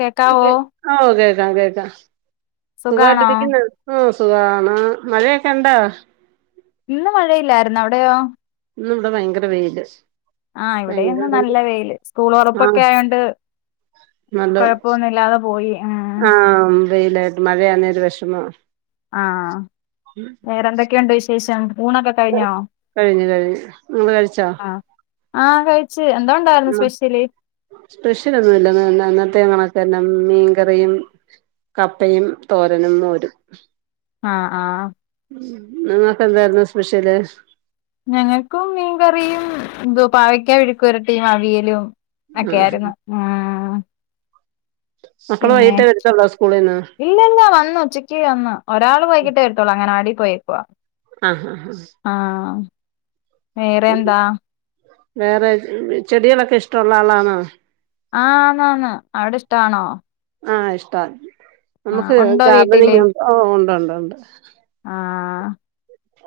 കേക്കാവോ ഓ കേൾക്കാം കേൾക്കാം. സുഖാണോ സുഖായിട്ടിരിക്കിന്നാ? ഉം സുഖാണ് മഴയൊക്കെ ഇണ്ടോ? ഇന്ന് മഴയില്ലായിരുന്ന്. അവിടെയോ? ഇന്ന് ഇവിടെ ഭയങ്കര വെയില്. ആഹ് ഇവിടെയുന്ന് നല്ല വെയില് സ്കൂൾ ആ തുറപ്പൊക്കെ ആയോണ്ട് നല്ല കുഴപ്പൊന്നു ഇല്ലാതെ പോയി അ ആ വെയിലായിട്ട് മഴയാണ് ഒരു വെഷമോ. ആഹ വേറെന്തൊക്കെയുണ്ട് വിശേഷം ഊണൊക്കെ കഴിഞ്ഞോ? കഴിഞ്ഞു കഴിഞ്ഞു. നിങ്ങള് കഴിച്ചോ? ആഹ കഴിച്ച്. എന്താ ഉണ്ടായിരുന്നു സ്പെഷ്യല്? സ്പ്രെഷ്യലൊന്നും ഇല്ല എ എന്നത്തെ കണക്കെന്നെ മീൻകറിയും കപ്പയും തോരനും മോരും. ആഹ ആഹ. ഇങ്ങൾക്ക് എന്തായിരുന്നു സ്പെഷ്യല്? ഞങ്ങൾക്കും മീൻകറിയും എന്തു പാവക്കാ വിഴുക്ക് വരട്ടീം അവിയ്ലും. ആ ഒക്കെയായിരുന്നു ആ മക്കള് വൈകീട്ടെ വെരത്തൊള്ളോ സ്കൂളിന്ന്? ഇല്ല ഇല്ല വന്നു ഉച്ചക്കി വന്നു ഒരാൾ വൈകീട്ടെ വെരത്തുള്ളൂ അങ്കനവാടി പോയേക്കുവ. ആ ഹാ ഹാ ആഹ, വേറെ എന്താ? വേറെ, ചെടികളൊക്കെ ഇഷ്ടമുള്ള ആളാണോ? ആണോന്നൊ, അവിടെ ഇഷ്ടാണോ? ആഹ ഇഷ്ടാണ്. ആഹ് നമുക്ക് ഉണ്ടോ വീട്ടില് ഗാർഡനിങ് ഓ ഉണ്ട് ഉണ്ട് ഉണ്ട്. ആഹ്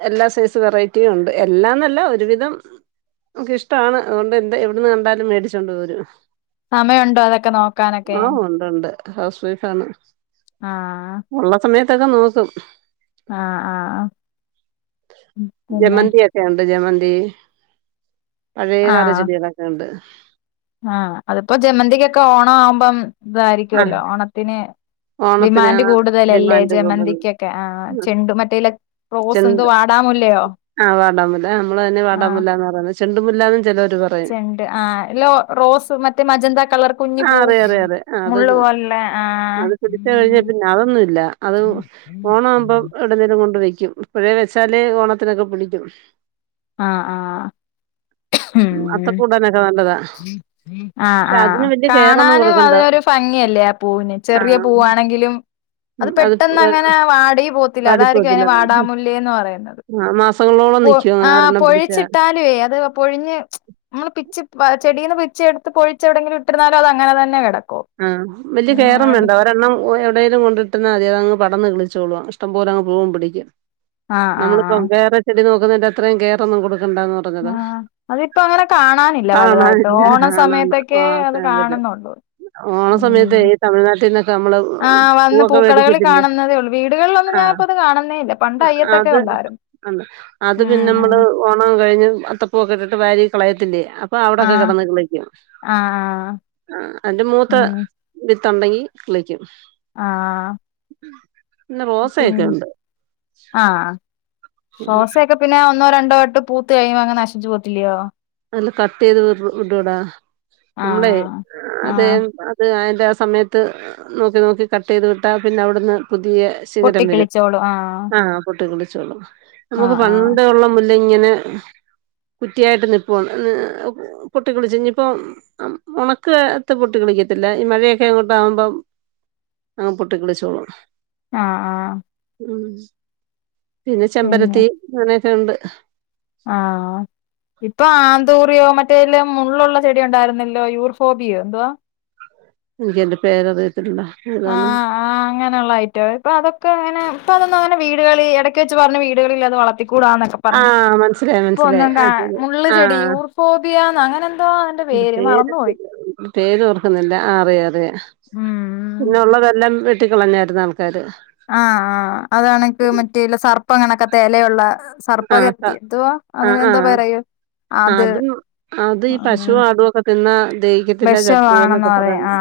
എല്ലാ സൈസ് വെറൈറ്റിയും ഉണ്ട് എല്ലാന്നല്ല ഒരുവിധം. നമുക്ക് ഇഷ്ടമാണ് അതുകൊണ്ട് എന്താ എവിടന്ന് കണ്ടാലും മേടിച്ചോണ്ട് പോരും സമയമുണ്ടോ അതൊക്കെ നോക്കാനൊക്കെ ആഹ ഉണ്ട് ഉണ്ട് ഹൗസ് വൈഫ് ആണ്. ആഹ ഉള്ള സമയത്തൊക്കെ നോക്കും. ആഹ ആഹ് ആ. ജമന്തി ഒക്കെ ഉണ്ട് ജമന്തി പഴയ കാല ചെടികളൊക്കെ ഉണ്ട്. ആഹ അതിപ്പോ ജമന്തിക്കൊക്കെ ഓണം ആവുമ്പം ആ ഇതായിരിക്കുവല്ലോ ഓണത്തിന്. ഡിമാൻഡ് ഓണത്തിനാണ് കൂടുതലല്ലേ ഡിമാൻഡ് കൂടുതൽ ജമന്തിക്കൊക്കെ ആ ഉം. ചെണ്ടും മറ്റേല റോസ് എന്ത് ചെണ്ട് വാടാമുല്ലയോ? ആ വാടാമുല്ല നമ്മളതിന് വാടാമുല്ലാന്നാണ് പറയ്ണത് ചെണ്ടുമുല്ലാന്നും ചിലോരു ചണ്ട് ആ ല്ലോ റോസ് മറ്റേ മജന്ത കളർ കുഞ്ഞി ആ പൂ. അറിയാം അറിയാം അറിയാം ആ, അത് മുള്ള് പോലുള്ള ആഹ് അത് പിടിച്ച കഴിഞ്ഞ പിന്നെ അതൊന്നുംല്ല അത് ഓണം ആവുമ്പോ. ഇടുന്നേരം കൊണ്ട് വെക്കും പോഴേ വെച്ചാല് ഓണത്തിനൊക്കെ പിടിക്കും. ആ ആ ഉ ഉം അത്തക്കൂടാനൊക്കെ നല്ലതാ ആ പക്ഷെ ആഹ അതിന് വല്യ കെയറൊന്നും കാണാനും കൊടുക്കണ്ട അതൊരു ഭംഗിയല്ലേ ആ പൂവിന് ചെറിയ ആഹ് പൂവാണെങ്കിലും അത് പെട്ടെന്ന് അങ്ങനെ വാടി പോ പത്തില്ല അതായിരിക്കും അതിനെ വാടാമൂല്ല എന്ന് പറയുന്നത്. ആ മാസങ്ങളോളം. നിക്കും അങ്ങനെ ആ ഒരെണ്ണം പിടിച്ചാ പൊഴിച്ചിട്ടാലുവേ അത് പൊഴിഞ്ഞ് നമ്മള് പിച്ച് ചെടീന്ന് പിച്ചി എടുത്ത് പൊഴിച്ചെവിടെയെങ്കിലും ഇട്ടിരുന്നാലും അങ്ങനെ തന്നെ കിടക്കു. ആഹ് വല്യ കേയറും വേണ്ട അവ കാരണം എവിടെങ്കിലും കൊണ്ടിട്ടന്ന് മതി അതങ്ങ് പടർന്ന് കിളിച്ചോളും. ഇഷ്ട്ടം പോലെ അങ്ങ് പോകും പിടിക്ക് ആഹ് നമ്മളിപ്പം ആഹ് വേറെ ചെടി നോക്കുന്നതിന്റെ അത്രയും കെയറ് ഒന്നും കൊടുക്കണ്ടന്ന് മാ പൊതുവെ ആഹ് അതിപ്പോ അങ്ങനെ കാണാനില്ല വലുതായിട്ട് കാണാനില്ല ഓണ ആഹ് സമയത്തൊക്കെ അത് ആഹ് കാണുന്നുള്ളൂ ഓണ സമയത്ത് ഉം ഈ തമിഴ്നാട്ടിൽ നിന്നൊക്കെ നമ്മള് ആഹ് വന്ന് പൂവൊക്കെ പൂക്കടകളിൽ മേടിക്കത്തില്ലേ കാണുന്നതേ ഉള്ളൂ വീടുകളിലൊന്നും ആഹ് ഞാനിപ്പോ അത് കാണുന്നേ ഇല്ല പണ്ട് അയ്യത്തൊക്കെ അത് ഉണ്ടായിരുന്നു അത് പിന്നെ ആഹ് നമ്മള് ഓണം കഴിഞ്ഞ് അത്ത പുവൊക്കെയിട്ട് വാരി കളയത്തിലെ അപ്പ അവിടൊക്കെ ആഹ് കിടന്ന് കളിക്കും ആഹ് ആഹ് അതിന്റെ മൂത്ത ഉം വിത്തുണ്ടെങ്കി കളിക്കും ആഹ് [unintelligible] ഉം റോസയൊക്കെ ഉണ്ട് ആഹ് ഉം. സോസയൊക്കെ പിന്നെ ഒന്നോ രണ്ടോ ആയിട്ട് പൂത്ത് കഴിയുമ്പോ അങ്ങനെ നശിച്ചു പോകത്തില്ലെയോ നല്ല കട്ട് യ്ത് വിട്ടൂടെ നമ്മളെ ആഹ് അതെ ആഹ് ത് അതിന്റെ സമയത്ത് നോക്കി നോക്കി കട്ട് ചെയ്ത് വിട്ടാ പിന്നെ അവിടുന്ന് പുതിയെ- സികരം വരും ആഹ് പൊട്ടി മുളച്ചോളും നമുക്ക് ആഹ് ആഹ് പണ്ടെ ഉള്ള മുല്ല ഇങ്ങനെ കുറ്റിയായിട്ട് നി [unintelligible] പൊട്ടി കളിച്ച്. ഇഞ്ഞ്പ്പം ഉണക്ക് ത്ത് [unintelligible] കളിക്കത്തില്ലെ ഈ മഴയൊക്കെ അങ്ങോട്ട ആകുമ്പം ആഹ് പൊട്ടിക്കളിച്ചോളും ആഹ് ആഹ് ഉം പിന്നെ ചെമ്പരത്തി അങ്ങനെയൊക്കെ ഉണ്ട് ആഹ് ഇപ്പൊ ആന്തോറിയോ മറ്റേതിലെ മുള്ളുള്ള ചെടി ഉണ്ടായിരുന്നല്ലോ യൂർഫോബിയോ എന്തുവാ എനിക്ക് അതിന്റെ പേര് അറിയത്തില്ല ആഹ് ആഹ് അങ്ങ നെയുള്ള ഐറ്റം ഇപ്പോ അതൊക്കെ അങ്ങനെ ഇപ്പോ അതൊന്നും അങ്ങനെ വീടുകളിൽ ഇടക്ക് വെച്ച് പറഞ്ഞു വീടുകളിൽ അത് വളർത്തികൂടാ എന്ന് പറ പറഞ്ഞു ആഹ് മനസ്സിലായി ഇപ്പോ മനസ്സിലായി ഒന്നും കാണാ ആഹ് ശരി മുള്ള് ചെടി ആഹ് യൂർഫോബിയ അങ്ങനെ എന്തോ അതിന്റെ പേര് പേര് മറന്നുപോയി [unintelligible] പേര് ഓർക്കുന്നില്ല അതെ അതെ ഉം പിന്നെള്ളതെല്ലാം വെ ട്ടിക്കളഞ്ഞായിരുന്ന ആൾക്കാര് ആഹ് അതാണെങ്കിൽ മറ്റേല്ല സർപ്പ അങ്ങനത്തെലെയുള്ള സർപ്പ ആഹ് ക കരുതി എന്തുവാ അങ്ങനെ ആഹ് എന്തോ ആഹ് പറയും അതും അത് ഈ പശു ആടുവൊക്കെ തിന്നതെയ് വിഷ വാണന്ന് പറയും ആ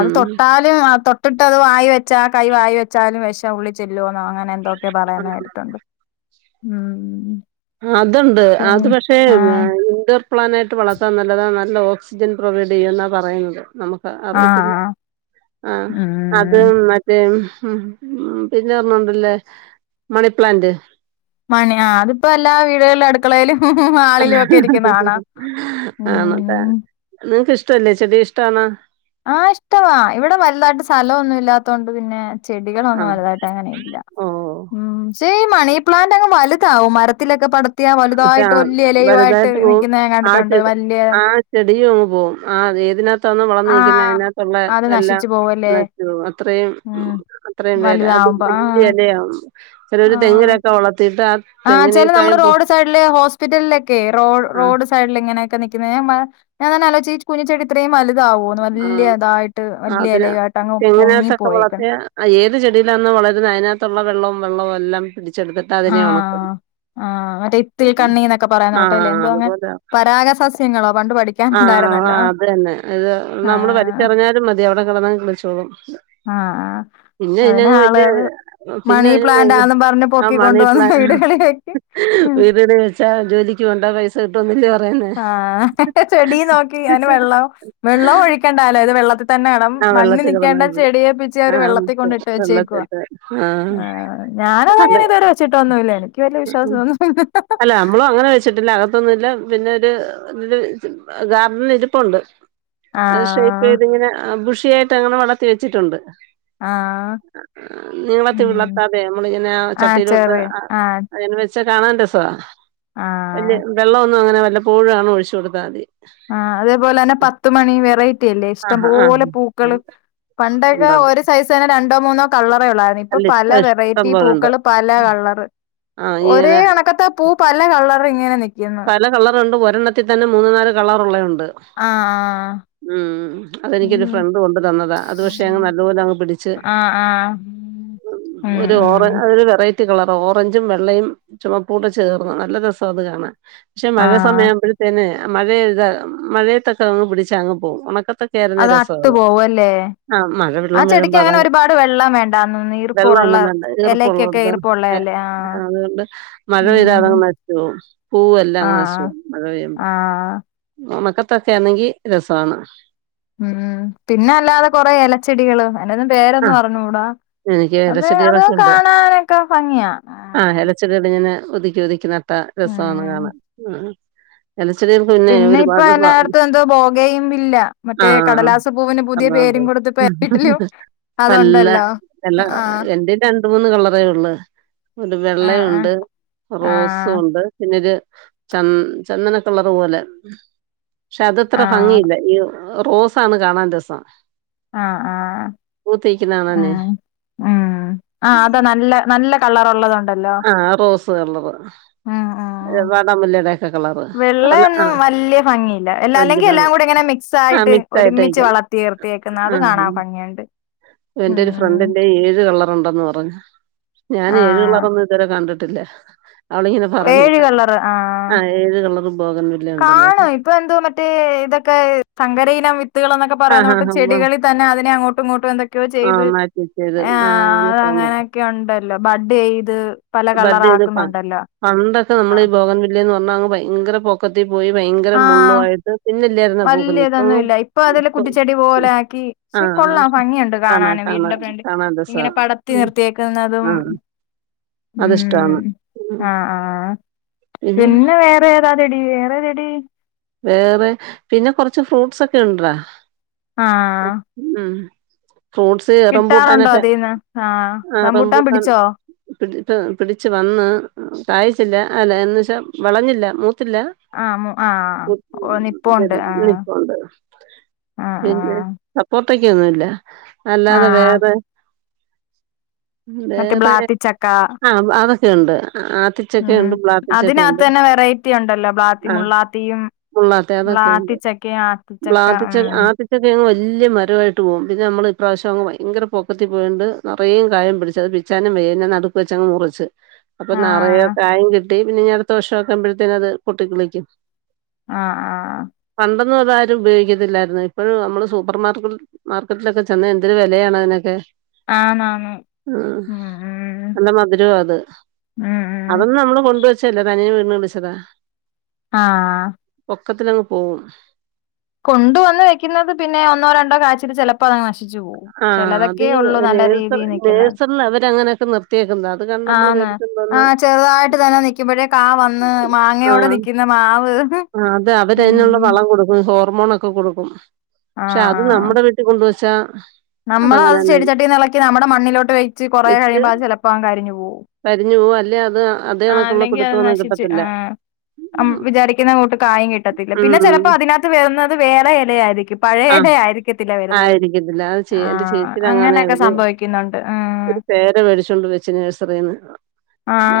അത് തൊട്ടാൽ തൊട്ടിട്ട് അത് വായി വച്ചാ ആ കൈ വായിൽ വെച്ചാലും വെഷം ഉള്ളിൽ ചെല്ലോ അങ്ങനെ എ ന്തൊക്കെ പറയുന്ന കേട്ടിട്ടുണ്ട് അത്ണ്ട് അത് ഉം പക്ഷെ ആഹ് [unintelligible] പ്ലാനായിട്ട് വളർത്താൻ നല്ലതാണ് നല്ല ഓക്സിജൻ പ്രൊവൈഡ് ചെയ്യുന്നാ പറയുന്നത് നമുക്ക് അറിയത്തില്ല ആഹ് ആഹ് അ അത് ഉം മറ്റേ പിന്നെ പറഞ്ഞോണ്ടല്ലോ മണിപ്ലാന്റ് മണി ആ അതിപ്പോ എല്ലാ വീടുകളില അടു ക്കളയിലും ആളിലും ഒക്കെ ഇരിക്കുന്ന കാണാ ഉം ആണല്ലേ നിങ്ങക്ക് ഇഷ്ട്ടല്ലെ ചെടി ഇഷ്ട്ടാണോ? ആഹ് ഇഷ്ട്ടവാ ഇവിടെ വലുതായിട്ട് സ്ഥലമൊന്നും ഇല്ലാത്തോണ്ട് പിന്നെ ആ ചെടികളൊന്നും വലുതായിട്ട് അങ്ങനെ ഇല്ല ഓ ഉം പക്ഷേ ഈ മണി പ്ലാന്റ് അങ്ങ് വലുതാവും മരത്തിലൊക്കെ പടു ത്തിയ പക്ഷെ വലുതായിട്ട് ആ വലിയ ഇലയുയായിട്ട് വലുതായിട്ട് പോവും നിൽക്കുന്ന ഞാൻ ആ കണ്ടിട്ടുണ്ട് ചെടി വലിയ ആ ചെടിയും അങ്ങ് പോകും ആ ഏതിനകത്താന് വളർന്ന് നിക്കുന്നെ ആഹ് അതിനകത്തുള്ള അത് എല്ലാം. നശിച്ചു പോവല്ലേ [unintelligible] അത്രയും ഉം അത്രയും വേല അത് വലുതാവുമ്പോ വലിയ ആഹ് എലയാവും ചെലരു ആഹ് തെങ്ങിനൊക്കെ വളർത്തിട്ട് ആ തെങ്ങിനേക്കായിപ്പൊ. സൈഡിലെ ഹോസ്പിറ്റലിലൊക്കെ റോ റോഡ് സൈഡിൽ ഇങ്ങനെയക്കെ നിക്കുന്നെ ഞാനാലോജിച്ച് ഈ കുഞ്ഞിച്ചെടി ഇത്രയും വലുതാവോ വലിയതായിട്ട് ആ വലിയ അതിന് ഇലയായിട്ട് അങ്ങ് തെങ്ങിനകത്തൊക്കെ പൊങ്ങിപ്പോയേക്ക. വളർത്തിയ ആ ഏത് ചെടിയിലാന് വളരുന്ന അതിനകത്തുള്ള വെള്ളവും വെള്ളവും എല്ലാം പിടിച്ചെടുത്തിട്ട് അതിനെ ഉണക്കും. ആഹ് ആഹ് മറ്റേ ഉം. ഇത്തിൽകണ്ണിന്നൊക്കെ പറയുന്ന ആ പ്പെട്ടെല്ലേ എന്തോ അങ്ങ് പരാഗസസ്യങ്ങളോ പണ്ട് പഠിക്ക ആഹ് ആ അതന്നെ ഇത് നമ്മള് ആഹ് വലിച്ചെറിഞ്ഞാലും മതി അവിടെ കിളിച്ചോളും ആഹ് പിന്നെ ആ അതിനെ ഇതിനങ്ങ് വലിയ ആളുകള് പിന്നെ മണി അതിന് ഭയങ്ക പ്ലാന്റ്ന്നും പറഞ്ഞ് പൊക്കി കൊണ്ട് വന്ന് വീടുകളിലേക്ക്. വീടട് വെച്ചാ ജോലിക്ക് പോണ്ട പൈസ കിട്ടുവന്നല്ലേ പറയുന്നേ. ആഹ് ചെടി നോക്കി അയിന് വെള്ളം വെള്ളം ഒഴിക്കേണ്ടല്ലോ ഇത് വെള്ളത്തി തന്നെ വണം ആ മണ്ണി വെള്ളത്തിൽ കിടന്നാ നിൽക്കേണ്ട മതി ചെടിയെ. ആ വെള്ളത്തി മുത്ത് കൊണ്ടിട്ട് വെച്ചേക്കുവ വെള്ളത്തിട്ട് ആ ഞാനതങ്ങനെ അതെ ഇതുവരെ വെച്ചിട്ട് ഒന്നുല്ല എനി. ഇക്ക് വല്ല്യ വിശ്വാസംന്നുല്ല. ച്ചിട്ടില്ല അകത്തൊന്നുംല്ല പിന്നെ ഒരു ഗാർഡനിൽ ഇരിപ്പുണ്ട്. അത് ആഹ് ഷേപ്പേതിങ്ങനെ ബുഷിയായിട്ട് അങ്ങനെ വളർത്തി വെച്ചിട്ടുണ്ട്. ആഹ് നീങ്ങളത്തി ഉം വിളർത്താതെ നമ്മളിങ്ങനെ ആഹ് ചട്ടിയിലോട് ചെറിയ ആഹ് അങ്ങനെ വെച്ച് പക്ഷെ കാണാൻ രസവാ ആഹ് വല്യ വെള്ളമൊന്നും അങ്ങനെ വല്ലപ്പോഴുആണ് ഒഴിച്ചു കൊടുത്താൽ മതി. ആഹ് അതേപോലെ തന്നെ പത്തുമണി വെറൈറ്റി അല്ലേ ആഹാ ആ ഇഷ്ടംപലെ പൂക്കള്. ഉം. പണ്ടൊക്കെ ഉണ്ടോ ഒരു സൈസ് തന്നെ രണ്ടോ മൂന്നോ കളറേ ഒള്ളാ ഇപ്പൊ അല്ല പല ഇഷ്ടം വെറൈറ്റി പോലെ ഉണ്ട് പൂക്കള് പല കളറ് ആ ഇങ്ങനെ ഒരേ കണക്കത്ത പൂ പല കളറിങ്ങനെ നിക്കുന്ന് നല്ല കളറുണ്ട് ഒരെണ്ണത്തി തന്നെ മൂന്നു നാല് കളറ് ഉള്ള ഉണ്ട്. ആഹ് ആഹ് ഉം അതെനിക്കൊരു ഫ്രണ്ട് കൊണ്ട് തന്നതാ അത് പക്ഷെ അങ്ങ് നല്ലപോലെ അങ്ങ് പിടിച്ച്. ആഹ് ആഹ് ഉം ഒരു ഉം ഓറ അതൊരു വെറൈ റ്റി കളറാ ഓറഞ്ചും വെള്ളയും ചുമപ്പൂടെ ചേർന്ന് നല്ല രസം അത് കാണാൻ. പക്ഷെ മഴ ആഹ് സമയാവുമ്പോഴത്തേന് മഴയേതാ മഴയത്തൊക്കെ അങ്ങ് പിടിച്ചാ അങ്ങ് പോകും. ഉണക്കത്ത കയറുന്ന അത് അട്ടു രസവാത് പോവല്ലേ ആഹ് മഴ ആ വെള്ളം ചെടിക്ക് വരുമ്പോ അങ്ങനെ അതങ്ങ് ഒരുപാട് വെള്ളം വേണ്ടാന്ന് തോന്നുന്നു വെള്ളം ഈർപ്പുള്ള ഒന്നണ്ട് എലക്കൊക്കെ ഈറുപ്പള്ളടത്. ഈർപ്പുള്ളതല്ലേ ആഹ് അതുകൊണ്ട് മഴ പെയ്താ അതങ് ഉം നഷിച്ച് പോകും പൂവെല്ലാം ആഹ് നാശാവും മഴ പെയ്യുമ്പം ആഹ് ഒണത്തൊക്കെണെങ്കി രസമാണ്. ഉം പിന്നെ അല്ലാതെ കൊറെ ഇലച്ചെടികള് അയിന്റെന്നും ആ പേരൊന്നും അറിഞ്ഞുടാ. എനിക്ക് അത് അത് ഇലച്ചെടികളൊക്കെ ഉണ്ട് കാണാനൊക്കെ ഭംഗിയാ. ആഹ് ഇലച്ചകളിങ്ങനെ ഉതുക്കി ഉതുക്കി നട്ട രസാണ് ഉം കാണാൻ. എല ചെടികൾക്ക് പിന്നെ ഇപ്പൊ ഒരുപാട് എല്ലായിടത്തും എന്തോ ബോഗയും വില്ല മറ്റേ ആഹ് കടലാസ പൂവിന് അതാത് ഉ അത്ഒണ്ടല്ലോ. ന്ന എന്റെല് രണ്ട് മൂന്ന് കളറേ ഉള്. ഒരു വെള്ളയുണ്ട് ആഹ് റോസും ആഹ് ഉണ്ട്. പിന്നൊരു ചന്ദനക്കളറ് പോലെ പക്ഷെ അതത്ര ആഹ് ഭംഗിയില്ല ഈ റോസാണ് കാണാൻ രസം. ആഹ് പൂത്തിക്കുന്ന കാണാനേ ആഹ് ഉം ആഹ് അത നല്ല നല്ല കളറുള്ളതുണ്ടല്ലോ. ആഹ് റോസ് കളറ് ഉം ഉം വാടാമുല്ലടെ. വെള്ളയൊന്നും വല്യ ഭംഗിയില്ല എല്ല വല്യ അല്ലെങ്കി എല്ലാം ഭംഗി കൂടി ഇങ്ങനെ ആഹ് മിക്സായിട്ട്. മിക്സ് ആയിട്ട് ഒരുമിച്ച് നിക്കുന്നെ വളർത്തിയർത്തിയേക്കുന്ന അത് ആഹ് കാണാൻ ഭംഗിയുണ്ട്. എന്റെ ഒര് ഉം ഫ്രണ്ട്ന് ഏഴ് കളറുണ്ടെന്ന് പറഞ്ഞു. ഞാൻ ഏഴ് ആഹ് കളറൊന്നും ഇതുവരെ കണ്ടിട്ടില്ല. അവളിങ്ങനെ ഏഴ് പറഞ്ഞിട്ടാ കളറ് ആഹ് ഏത് കളറും ബോഗൻ വില്ലയ ഉണ്ടെന്നോ കാണും ഇപ്പൊ എന്തോ മറ്റേ ഇതൊക്കെ സങ്കര ഇനം വിത്തുകൾ എന്നൊക്കെ ആ ഹാ പറയുന്നൂട്ട് ഹാ വാ. ചെടികളിൽ തന്നെ അതിനെ അങ്ങോട്ടും ഇങ്ങോട്ടും എന്തൊക്കെയോ ആ ചെയ്ത് മാറ്റി ചെയ്ത് ആ ആഹ് തന്നു. അങ്ങനെ ക്കെയുണ്ടല്ലോ ബഡെയ്ത് ബഡ് ചെയ്തപ പണ്ടൊക്കെ നമ്മൾ ഈ ആഹ് ബോഗൻ വില്ലേന്ന് പറഞ്ഞാങ്ങ് ഭയങ്കരപൊ ക്കത്തി പോയി ഭയങ്കര മുള്ളുവായിട്ട്. വല്യ ഇതൊന്നുംല്ല ഇപ്പൊ അതല്ല കുറ്റിച്ചെടി പോലെ ആക്കി ആ ക്ഷെ കൊള്ളാം പക്ഷെ ഭംഗിയുണ്ട് കാണാ കാണാന് കാണാ വീടിന്റെ ഫ്രണ്ട് കാണാൻ ഇങ്ങനെ പടർത്തി രസമാണ് നിർത്തിയേക്കുന്നതും. ആ ഉം അതിഷ്ടമാണ് ഉം. ആഹ് ആഹ് ആഹ് പിന്നെ വേ ഇതേതാതടി വേറെതെടീ വേറെ പിന്നെ കൊറച്ച് ഫ്രൂട്സൊക്കെ ഇണ്ടടാ ആഹ് ഉം ഫ്രൂട്ട്സ് കിട്ടാറുണ്ടോ റംപൂട്ടാനൊക്കെ അതീന്ന് ആഹ് അഹ് റംബൂട്ടാൻ റംപൂട്ടാൻ പിടിച്ചോ പിടി പിടിച്ച് വന്ന് കായിച്ചില്ല അല്ല എന്ന് ച്ചാ വെളഞ്ഞില്ലാ മൂത്തില്ലാ ആഹ് മു ആഹ് ഓ നിപ്പോണ്ട് [unintelligible] ആഹ് നിപ്പാെണ്ട് ആഹ് പിന്നെ ആഹ് പൊത്തക്ക്യൊന്നുല്ല അല്ലാതെ ആഹ് വേറെ ഉം മറ്റേ വേറെ ബ്ലാത്തിച്ചക്ക അ അതൊക്കെയുണ്ട് ആദി ഉം അതിനകത്ത്തന്നെ വെറൈറ്റി ഉണ്ടല്ലോ ബ്ലാത്തി ആ മുള്ളാത്തിയും മുള്ളാത്ത അതൊക്കെ ബ്ലാത്തി ഉണ്ട് ചക്കെയും ആത്തി ചക്ക ഉം ഇതൊക്കെ അങ്ങ് വല്യ മരവായിട്ട് പോവും പിന്നെ നമ്മള് ഇപ്രാവശ്യം അങ്ങ് ഭയെങ്കെര പൊക്കത്തി പോയാേണ്ട് നെറേ കായും പിടിച്ച് അത് പി ച്ചാനും മേഞ്ഞ നടുക്ക് വെച്ചങ്ങ് മുറ്ച്ച് അപ്പൊ നറയെ ആഹ് കായിം കിട്ടി പിന്നെഞ്ഞ് അട്ത്തെ വർഷം വക്ക്മ്പേഴ്ത്തേന് അത് പൊട്ടിക്കിളിക്കും ആഹ് ആഹ് ആഹ് പണ്ടൊന്നും അത് ആരും ഉപയോഗിക്കത്തില്ലായ്ര്ന്ന് ഇപ്പഴും നമ്മള് സൂപ്പർ മാർക്കറ്റ് മാർക്കറ്റിലൊക്കെ ചെന്ന എന്തൊരു വെലെയാണ് അതിനൊക്കെ ആന്നാന്ന് ആഹ് ഉം ഉം നല്ല മധുരവാ അത് ഉം ഉം അതൊന്നും നമ്മള് കൊണ്ടുവെച്ചല്ല തനിയെ വീണ് കിളിച്ചതാ ആഹ് പൊക്കത്തിലങ്ങ് പോവും കൊണ്ട് വന്ന് വെക്ക്ന്നത് പിന്നെ ഒന്നോ രണ്ടോ കാഴ്ച്ചിട്ട് ചെലപ്പോ അതങ്ങ് നശിച്ച് പോവും ആഹ് ചെലതൊക്കെ അതീ ഒള്ളൂ നല്ല നേഴ്സർ രീതിയിൽ നിക്കുന്നത് നേഴ്സറിൽ അവര് അങ്ങെനെയൊക്കെ നിർത്തിയേക്ക്‌ന്നത അത് കണ്ട് നമ്മള് വേ ആന്ന് ആഹ് ചെറ്തായിട്ട് തന്നെ നിക്ക്മ്പഴേ കാ വന്ന് മാങ്ങയോടെ ആഹ് നിക്ക്ന്ന മാവ് ആഹ് അത് അവര് അയ്നുള്ള ഉം വളം കൊടുക്കും ഹോർമോണൊക്കെ കൊടുക്കും ക്ഷെ ആഹ് അത് ആഹ് നമ്മടെ വീ ട്ടി കൊണ്ടുവച്ചാ നമ്മളത് അതങ്ങനെന്നെ ചെടി ചട്ടീന്ന് ഇളക്കി നമ്മടെ മണ്ണിലോട്ട് വെയ്ച്ച് കൊറേ കഴിയ്മ്പോ അത് ചെലപ്പോ അങ്ങ് കരിഞ്ഞ് പോവും കരിഞ്ഞ് പോവും അല്ലെ അത് അ ആഹ് അല്ലെങ്കി അത് നശിച്ച് ആഹ് അം വിചാരി ക്ക്ന്ന കൂട്ട് കായേം കിട്ടത്തില്ല ഉം പിന്നെ ചെലപ്പോ അതിനകത്ത് വെര്ന്നെത് വേറെ എലെയായിരിക്കും പഴേ എല ആഹ് ആയിരി ക്കത്തില്ല വര്ന്നത് ആയിരിക്കത്തില്ല അത് ചേ എന്റെ ആഹ് ചേച്ചിടങ്ങാന്നെ അങ്ങെനെക്കെ അവര് സംഭവിക്കുന്നുണ്ട് ആഹ് ഒരു പേര വേടിച്ചോണ്ട് വെച്ച് നേഴ്സറീന്ന്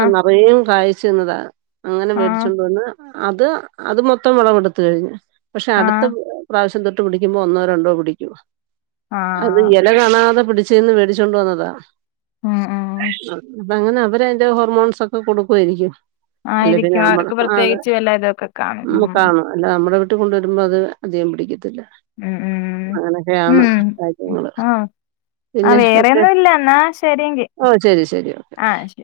അ നറയും കായ്ച്ച് നിന്നതാ അങ്ങനെ വേടിച്ചു ആഹ് കൊണ്ട് വന്ന് അത് അത് മൊത്തം വെളവെടുത്ത് കഴിഞ്ഞ് പക്ഷെ അടുത്ത് ആഹ് പ്രാവശ്യം തൊട്ട് പിടിക്കുമ്പോ ഒന്നോ രണ്ടോ പിടിക്കും അത് ആഹ് എല കാണാതെ പിടി ചെന്ന് വേടിച്ചോണ്ട് വന്നതാ ഉം ഉം അ പ്പ അങ്ങെനെ അവരയ്ന്റെ ഹോർമോൺസൊക്കെ കൊടുക്കുവായിരിക്കും അല്ലെ ആയിരിക്കും അവർക്ക് പ്രത്യേകിച്ച് വല്ല തൊക്കെ ഉം കാണും അല്ലാ നമ്മ്ടെ വീട്ടി കൊണ്ടുവരുമ്പോ അത് അധികം പിടിക്കത്തില്ല ഉം ഉം അങ്ങനെക്കെയാണ് ഉം കാര്യങ്ങള് ആഹ് ആഹ് പിന്നെ ഒക്കെ വേറെയൊന്നും ഇല്ല എന്നാ ശരിയെങ്കി ഓ ശെരി ശെരി ഓക്കെ ആഹ് ശരി